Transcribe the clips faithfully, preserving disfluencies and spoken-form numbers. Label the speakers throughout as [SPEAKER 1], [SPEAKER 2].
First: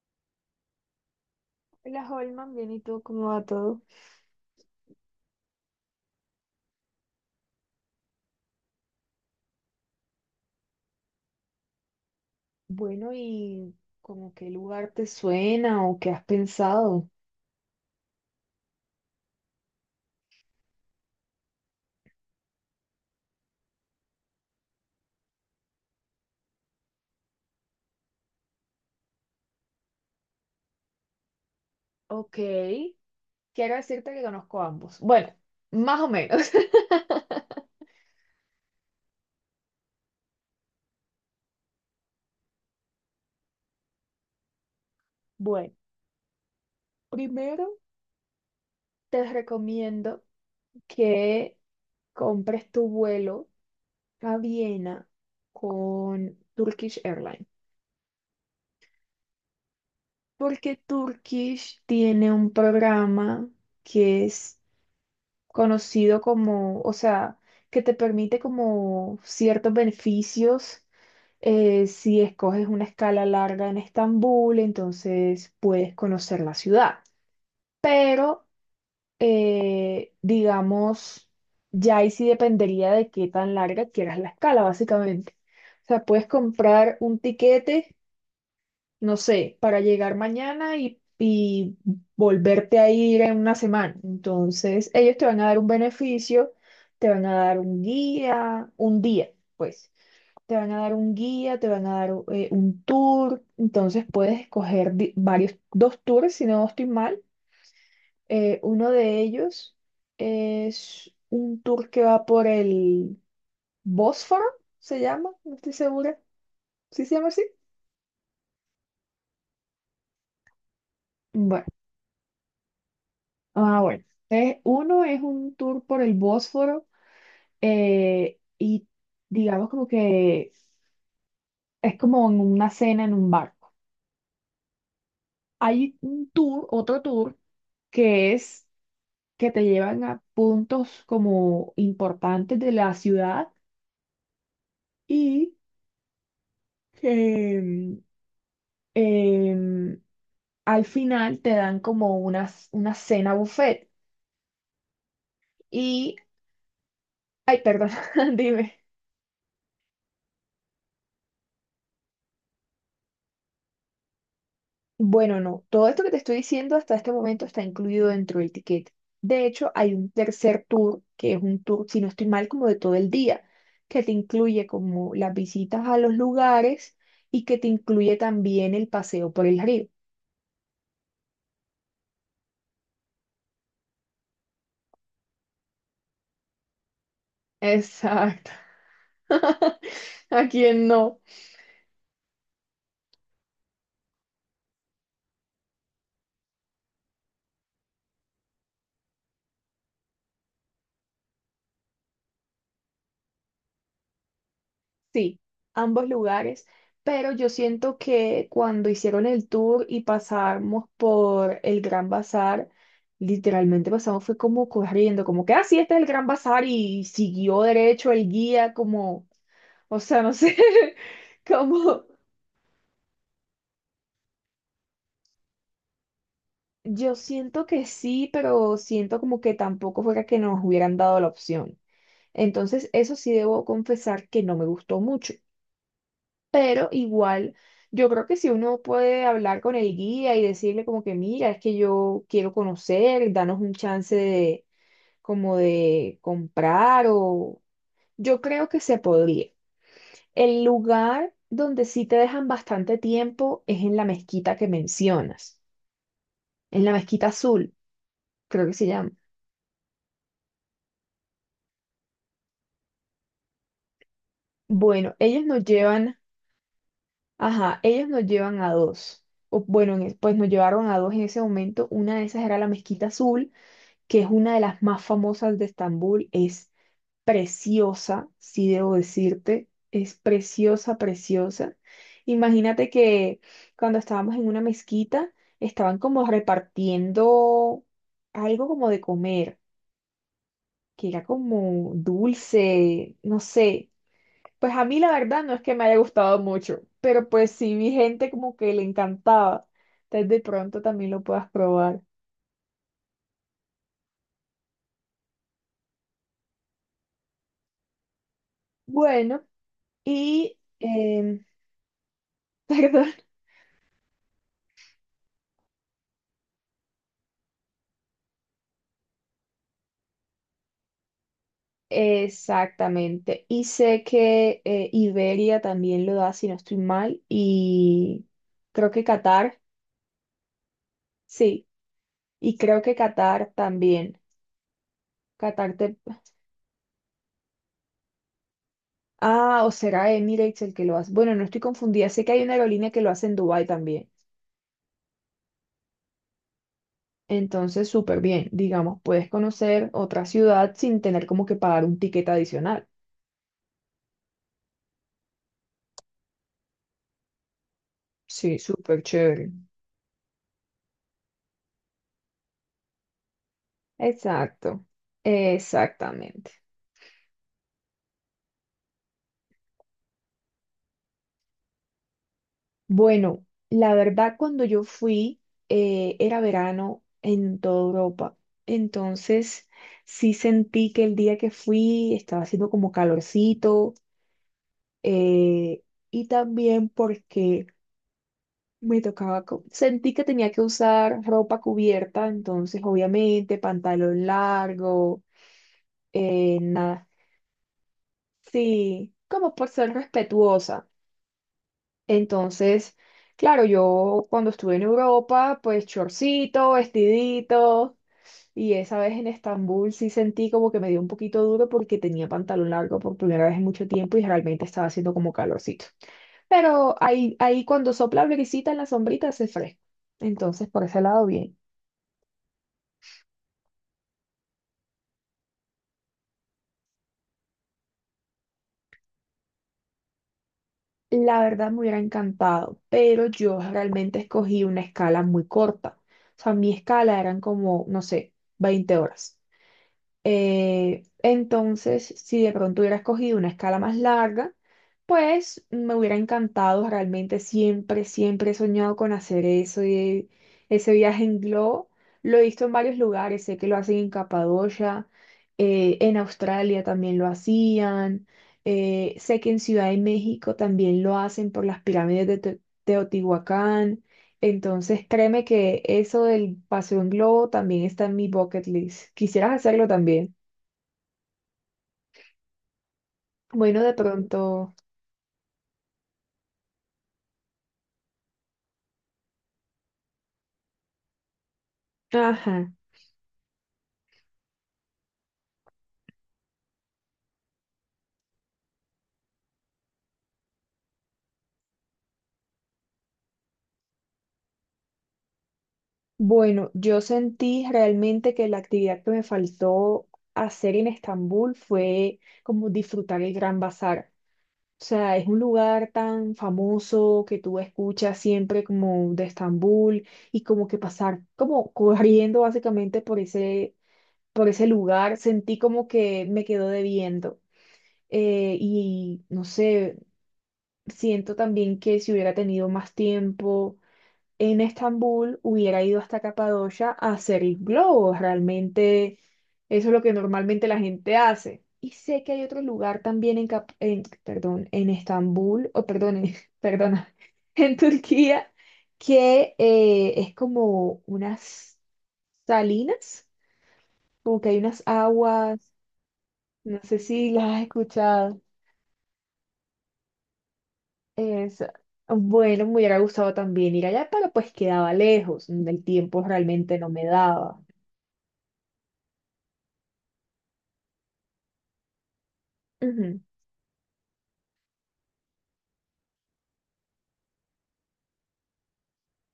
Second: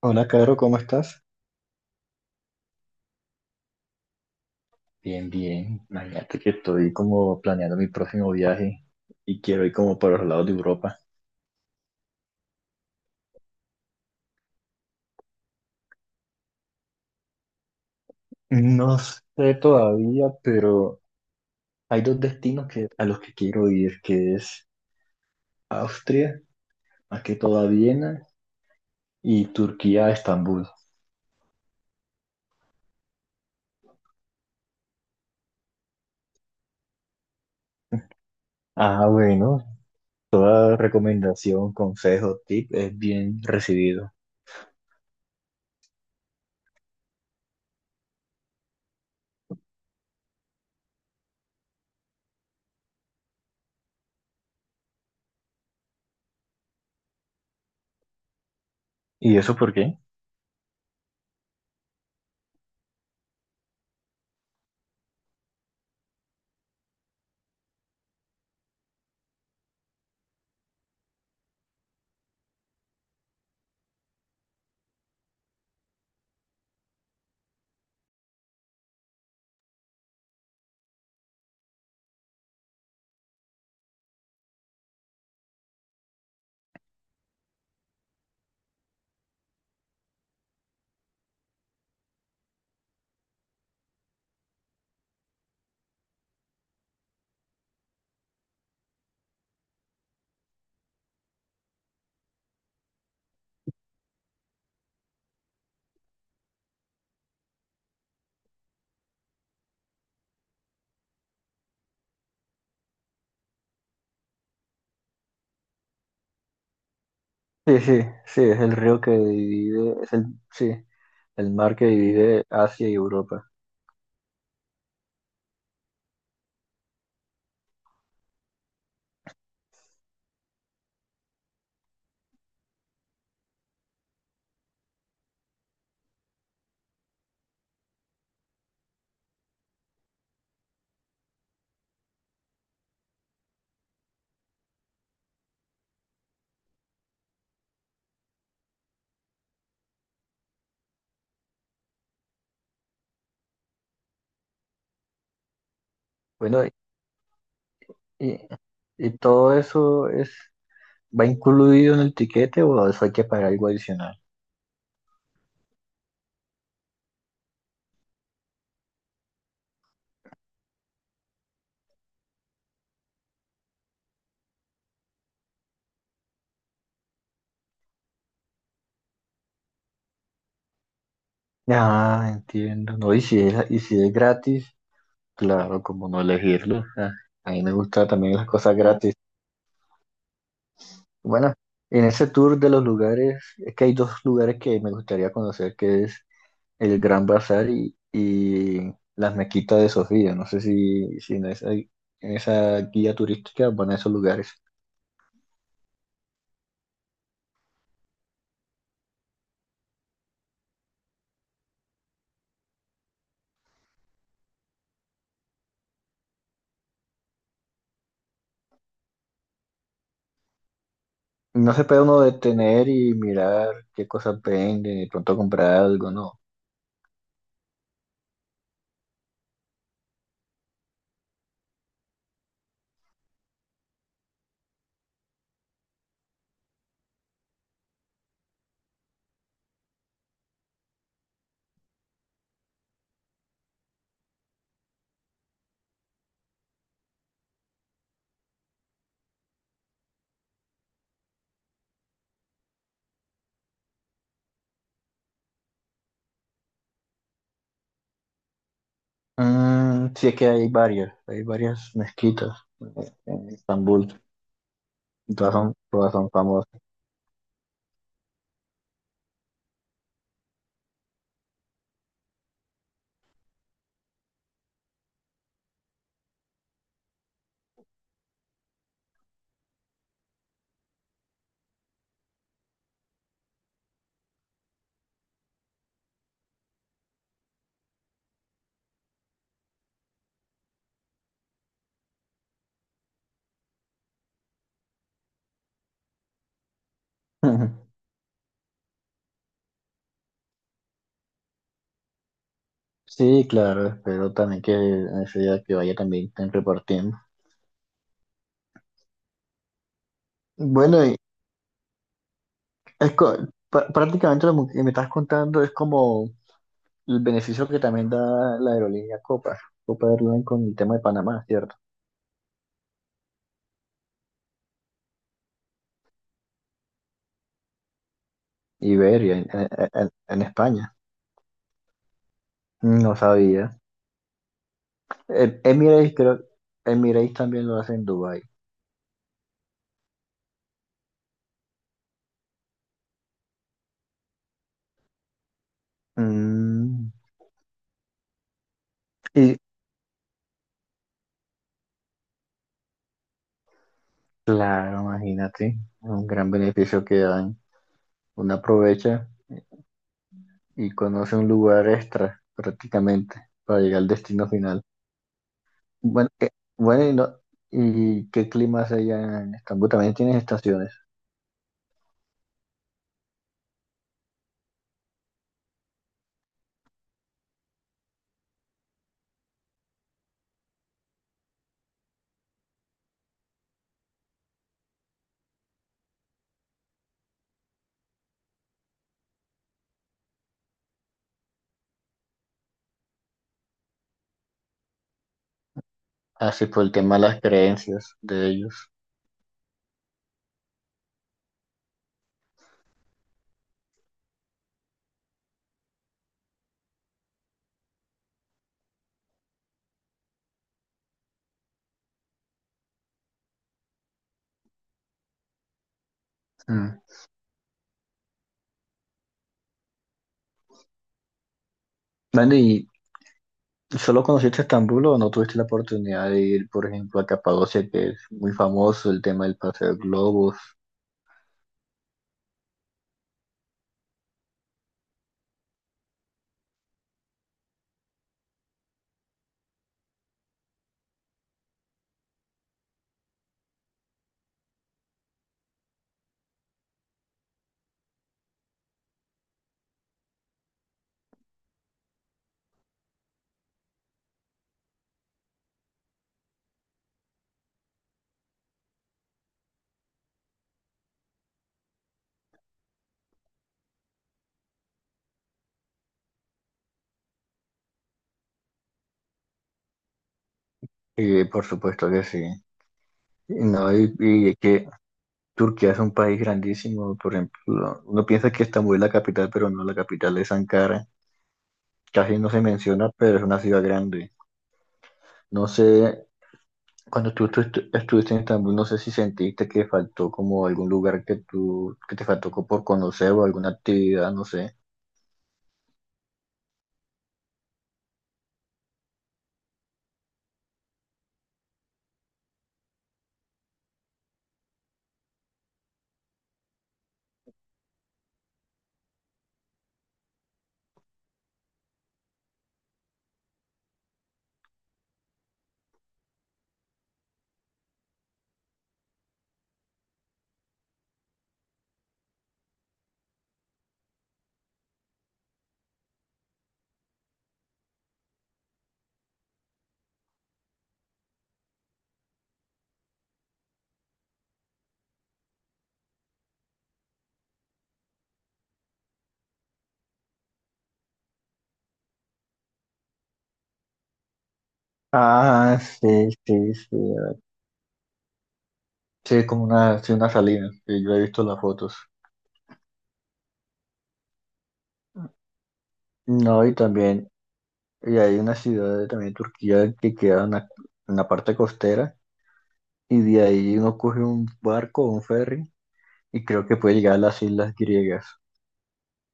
[SPEAKER 1] Hola, Caro, ¿cómo estás?
[SPEAKER 2] Hola Holman, bien, ¿y tú cómo va todo?
[SPEAKER 1] Bien, bien. Imagínate que estoy como planeando mi próximo viaje y quiero ir como para los lados de Europa.
[SPEAKER 2] Bueno, ¿y como qué lugar te suena o qué has pensado?
[SPEAKER 1] No sé todavía, pero hay dos destinos que, a los que quiero ir, que es Austria, más que todo a Viena, y Turquía a Estambul.
[SPEAKER 2] Ok, quiero decirte que conozco ambos. Bueno, más o menos.
[SPEAKER 1] Ah, bueno, toda recomendación, consejo, tip es bien recibido.
[SPEAKER 2] Bueno, primero te recomiendo que compres tu vuelo a Viena con Turkish Airlines,
[SPEAKER 1] ¿Y eso por qué?
[SPEAKER 2] porque Turkish tiene un programa que es conocido como, o sea, que te permite como ciertos beneficios eh, si escoges una escala larga en Estambul, entonces puedes conocer la ciudad. Pero, eh, digamos, ya ahí sí dependería de qué tan larga quieras la escala, básicamente. O sea, puedes comprar un tiquete no sé, para llegar mañana y, y volverte a ir en una semana. Entonces, ellos te van a dar un beneficio, te van a dar un guía, un día, pues. Te van a dar un guía, te van a dar eh, un tour. Entonces, puedes escoger di- varios, dos tours, si no estoy mal. Eh, uno de ellos es un tour que va por el Bósforo, se llama, no estoy segura. ¿Sí se llama así?
[SPEAKER 1] Sí, sí, sí, es el río que divide, es el, sí, el
[SPEAKER 2] Bueno.
[SPEAKER 1] mar que divide Asia y Europa.
[SPEAKER 2] Ah, bueno. Entonces, uno es un tour por el Bósforo eh, y digamos como que es como en una cena en un barco. Hay un tour, otro tour, que es que te llevan a puntos como importantes de la ciudad y que mm, em, al final te dan como una, una cena buffet. Y,
[SPEAKER 1] Bueno,
[SPEAKER 2] ay, perdón,
[SPEAKER 1] y,
[SPEAKER 2] dime.
[SPEAKER 1] y todo eso es, va incluido en el tiquete o eso hay que pagar algo adicional.
[SPEAKER 2] Bueno, no, todo esto que te estoy diciendo hasta este momento está incluido dentro del ticket. De hecho, hay un tercer tour, que es un tour, si no estoy mal, como de todo el día, que te incluye como las visitas a los lugares y que te incluye también el paseo por el río.
[SPEAKER 1] Ah, entiendo. No, y si es, y si es gratis, claro, como no elegirlo. Ah, a mí me gustan también las
[SPEAKER 2] Exacto.
[SPEAKER 1] cosas gratis.
[SPEAKER 2] ¿A quién no?
[SPEAKER 1] Bueno, en ese tour de los lugares, es que hay dos lugares que me gustaría conocer, que es el Gran Bazar y, y las Mequitas de Sofía. No sé si, si en esa, en esa guía turística van a esos lugares.
[SPEAKER 2] Sí, ambos lugares, pero yo siento que cuando hicieron el tour y pasamos por el Gran Bazar, literalmente pasamos fue como corriendo, como que así este es el Gran Bazar y siguió derecho el guía como, o sea, no sé,
[SPEAKER 1] No se puede
[SPEAKER 2] como
[SPEAKER 1] uno detener y mirar qué cosas venden y pronto comprar algo, ¿no?
[SPEAKER 2] yo siento que sí, pero siento como que tampoco fuera que nos hubieran dado la opción. Entonces, eso sí debo confesar que no me gustó mucho. Pero igual yo creo que si uno puede hablar con el guía y decirle como que mira, es que yo quiero conocer, danos un chance de como de comprar o yo creo que se podría. El lugar donde sí te dejan bastante tiempo es en la mezquita que mencionas, en la mezquita azul, creo que se llama.
[SPEAKER 1] Mm, sí es que hay varias, hay varias mezquitas eh, en Estambul,
[SPEAKER 2] Bueno,
[SPEAKER 1] y
[SPEAKER 2] ellos
[SPEAKER 1] todas
[SPEAKER 2] nos
[SPEAKER 1] son, todas
[SPEAKER 2] llevan,
[SPEAKER 1] son famosas.
[SPEAKER 2] ajá, ellos nos llevan a dos. O, bueno, en es- pues nos llevaron a dos en ese momento. Una de esas era la mezquita azul que es una de las más famosas de Estambul, es preciosa, si debo decirte, es preciosa, preciosa. Imagínate que cuando estábamos en una mezquita, estaban como repartiendo algo como de comer, que era como dulce, no sé. Pues a mí la verdad no es que me haya gustado mucho, pero pues sí vi gente como que le encantaba. Entonces de pronto también lo puedas probar.
[SPEAKER 1] Sí, claro, espero también que en ese día que vaya también estén repartiendo.
[SPEAKER 2] Bueno, y,
[SPEAKER 1] Bueno, y
[SPEAKER 2] em, perdón.
[SPEAKER 1] es co- pa- prácticamente lo que me estás contando es como el beneficio que también da la aerolínea Copa, Copa Airlines con el tema de Panamá, ¿cierto?
[SPEAKER 2] Exactamente. Y sé que eh, Iberia también lo da, si no estoy mal, y creo que
[SPEAKER 1] Iberia en,
[SPEAKER 2] Qatar,
[SPEAKER 1] en en- en España.
[SPEAKER 2] sí, y creo que
[SPEAKER 1] No
[SPEAKER 2] Qatar
[SPEAKER 1] sabía.
[SPEAKER 2] también.
[SPEAKER 1] Em-
[SPEAKER 2] Qatar te...
[SPEAKER 1] Emirates, creo, Emirates también lo hace en Dubái.
[SPEAKER 2] Ah, o será Emirates el que lo hace. Bueno, no estoy confundida, sé que hay una aerolínea que lo hace en Dubái también.
[SPEAKER 1] Mm,
[SPEAKER 2] Entonces, súper bien, digamos, puedes
[SPEAKER 1] y
[SPEAKER 2] conocer otra ciudad sin tener como que pagar un ticket adicional.
[SPEAKER 1] claro, imagínate, un gran beneficio que dan. Uno
[SPEAKER 2] Sí, súper
[SPEAKER 1] aprovecha
[SPEAKER 2] chévere.
[SPEAKER 1] y conoce un lugar extra prácticamente para llegar al destino final.
[SPEAKER 2] Exacto,
[SPEAKER 1] Bueno,
[SPEAKER 2] exactamente.
[SPEAKER 1] eh, bueno, y, no- ¿y qué clima hace allá en Estambul? También tienes estaciones.
[SPEAKER 2] Bueno, la verdad cuando yo fui eh, era verano en toda Europa, entonces sí sentí que el día que fui estaba haciendo como calorcito eh, y también porque me tocaba, co- sentí que tenía que usar ropa cubierta, entonces obviamente pantalón largo, eh,
[SPEAKER 1] Así por el
[SPEAKER 2] nada,
[SPEAKER 1] tema de las creencias de ellos.
[SPEAKER 2] sí, como por ser respetuosa. Entonces, claro, yo cuando estuve en Europa, pues chorcito, vestidito, y esa vez en Estambul sí sentí como que me dio un poquito duro porque tenía pantalón largo por primera vez en mucho tiempo y realmente estaba haciendo como calorcito. Pero
[SPEAKER 1] Mm.
[SPEAKER 2] ahí, ahí cuando sopla brisita en la sombrita hace fresco. Entonces, por ese lado, bien.
[SPEAKER 1] Bueno, y ¿solo conociste Estambul o no tuviste la oportunidad de ir, por ejemplo, a Capadocia, que es muy famoso el tema del paseo de globos?
[SPEAKER 2] La verdad me hubiera encantado, pero yo realmente escogí una escala muy corta. O sea, mi escala eran como, no sé, veinte horas. Eh, entonces, si de pronto hubiera escogido una escala más larga, pues me hubiera encantado, realmente siempre, siempre he soñado con hacer eso, y ese viaje en globo. Lo he visto en varios lugares, sé que lo hacen en Capadocia, eh, en Australia también lo hacían, eh, sé que en Ciudad de México también lo hacen por las pirámides de Te- Teotihuacán. Entonces, créeme que eso del paseo en globo también está en mi bucket list. ¿Quisieras hacerlo también?
[SPEAKER 1] Y por supuesto que sí.
[SPEAKER 2] Bueno,
[SPEAKER 1] No,
[SPEAKER 2] de
[SPEAKER 1] y, y es
[SPEAKER 2] pronto,
[SPEAKER 1] que Turquía es un país grandísimo, por ejemplo, uno piensa que Estambul es la capital, pero no, la capital es Ankara. Casi no se
[SPEAKER 2] ajá.
[SPEAKER 1] menciona, pero es una ciudad grande. No sé, cuando tú, tú estu- estuviste en Estambul, no sé si sentiste que faltó como algún lugar que tú, que te faltó co- por conocer o alguna actividad, no sé.
[SPEAKER 2] Bueno, yo sentí realmente que la actividad que me faltó hacer en Estambul fue como disfrutar el Gran Bazar. O sea, es un lugar tan famoso que tú escuchas siempre como de Estambul y como que pasar como corriendo básicamente por ese, por ese lugar, sentí como que me quedó debiendo. Eh, y no sé, siento también que si hubiera tenido más tiempo en Estambul hubiera ido hasta Capadocia a hacer globos. Realmente eso es lo que normalmente la gente hace. Y sé que hay otro lugar también en, Cap- en- perdón, en Estambul, o perdón, en- perdona, en Turquía, que eh, es como unas salinas, como que hay unas aguas,
[SPEAKER 1] Ah, sí, sí,
[SPEAKER 2] no
[SPEAKER 1] sí.
[SPEAKER 2] sé si las has escuchado.
[SPEAKER 1] Sí, es como una, sí, una salina, sí, yo he visto las
[SPEAKER 2] Es,
[SPEAKER 1] fotos.
[SPEAKER 2] bueno, me hubiera gustado también ir allá, pero pues quedaba lejos, el tiempo
[SPEAKER 1] No, y
[SPEAKER 2] realmente no me
[SPEAKER 1] también,
[SPEAKER 2] daba.
[SPEAKER 1] y hay una ciudad de- también de Turquía que queda en la, en la parte costera,
[SPEAKER 2] Ujú.
[SPEAKER 1] y de ahí uno coge un barco o un ferry, y creo que puede llegar a las islas griegas.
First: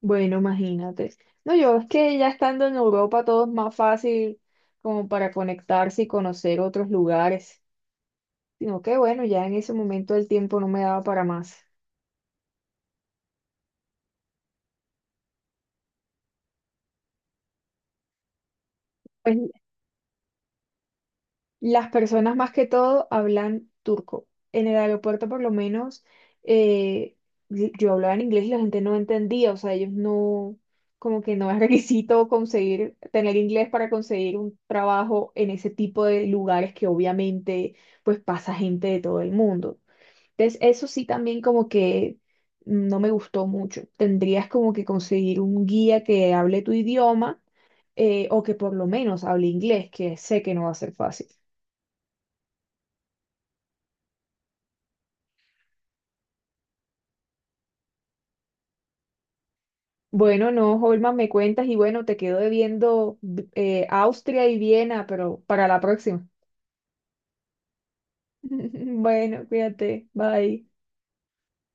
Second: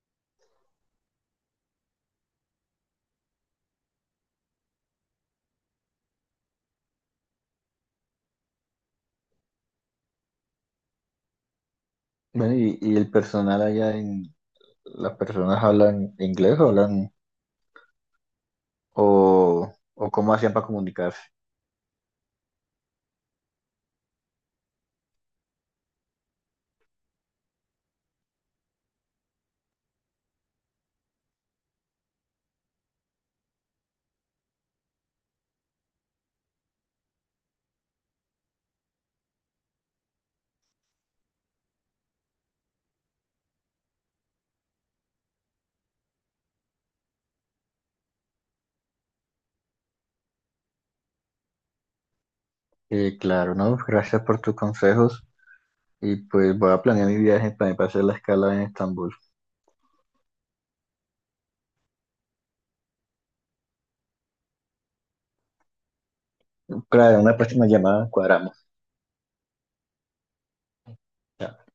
[SPEAKER 2] Bueno, imagínate. No, yo es que ya estando en Europa todo es más fácil como para conectarse y conocer otros lugares, sino que bueno, ya en ese momento el tiempo no me daba para más.
[SPEAKER 1] Bueno, y, y el personal allá en, las personas hablan inglés o hablan,
[SPEAKER 2] Pues
[SPEAKER 1] o, o cómo hacían para comunicarse.
[SPEAKER 2] las personas más que todo hablan turco. En el aeropuerto por lo menos eh, y- yo hablaba en inglés y la gente no entendía, o sea, ellos no, como que no es requisito conseguir, tener inglés para conseguir un trabajo en ese tipo de lugares que obviamente pues pasa gente de todo el mundo. Entonces, eso sí también como que no me gustó mucho. Tendrías como que conseguir un guía que hable tu idioma eh, o que por lo menos hable inglés, que sé que no va a ser fácil.
[SPEAKER 1] Eh, claro, ¿no? Gracias por tus consejos. Y pues voy a planear mi viaje para hacer la escala en Estambul.
[SPEAKER 2] Bueno, no, Holman, me cuentas y bueno, te quedo debiendo eh, Austria y Viena, pero para la próxima.
[SPEAKER 1] Claro, en una próxima llamada cuadramos.
[SPEAKER 2] Bueno, cuídate, bye.
[SPEAKER 1] Chao.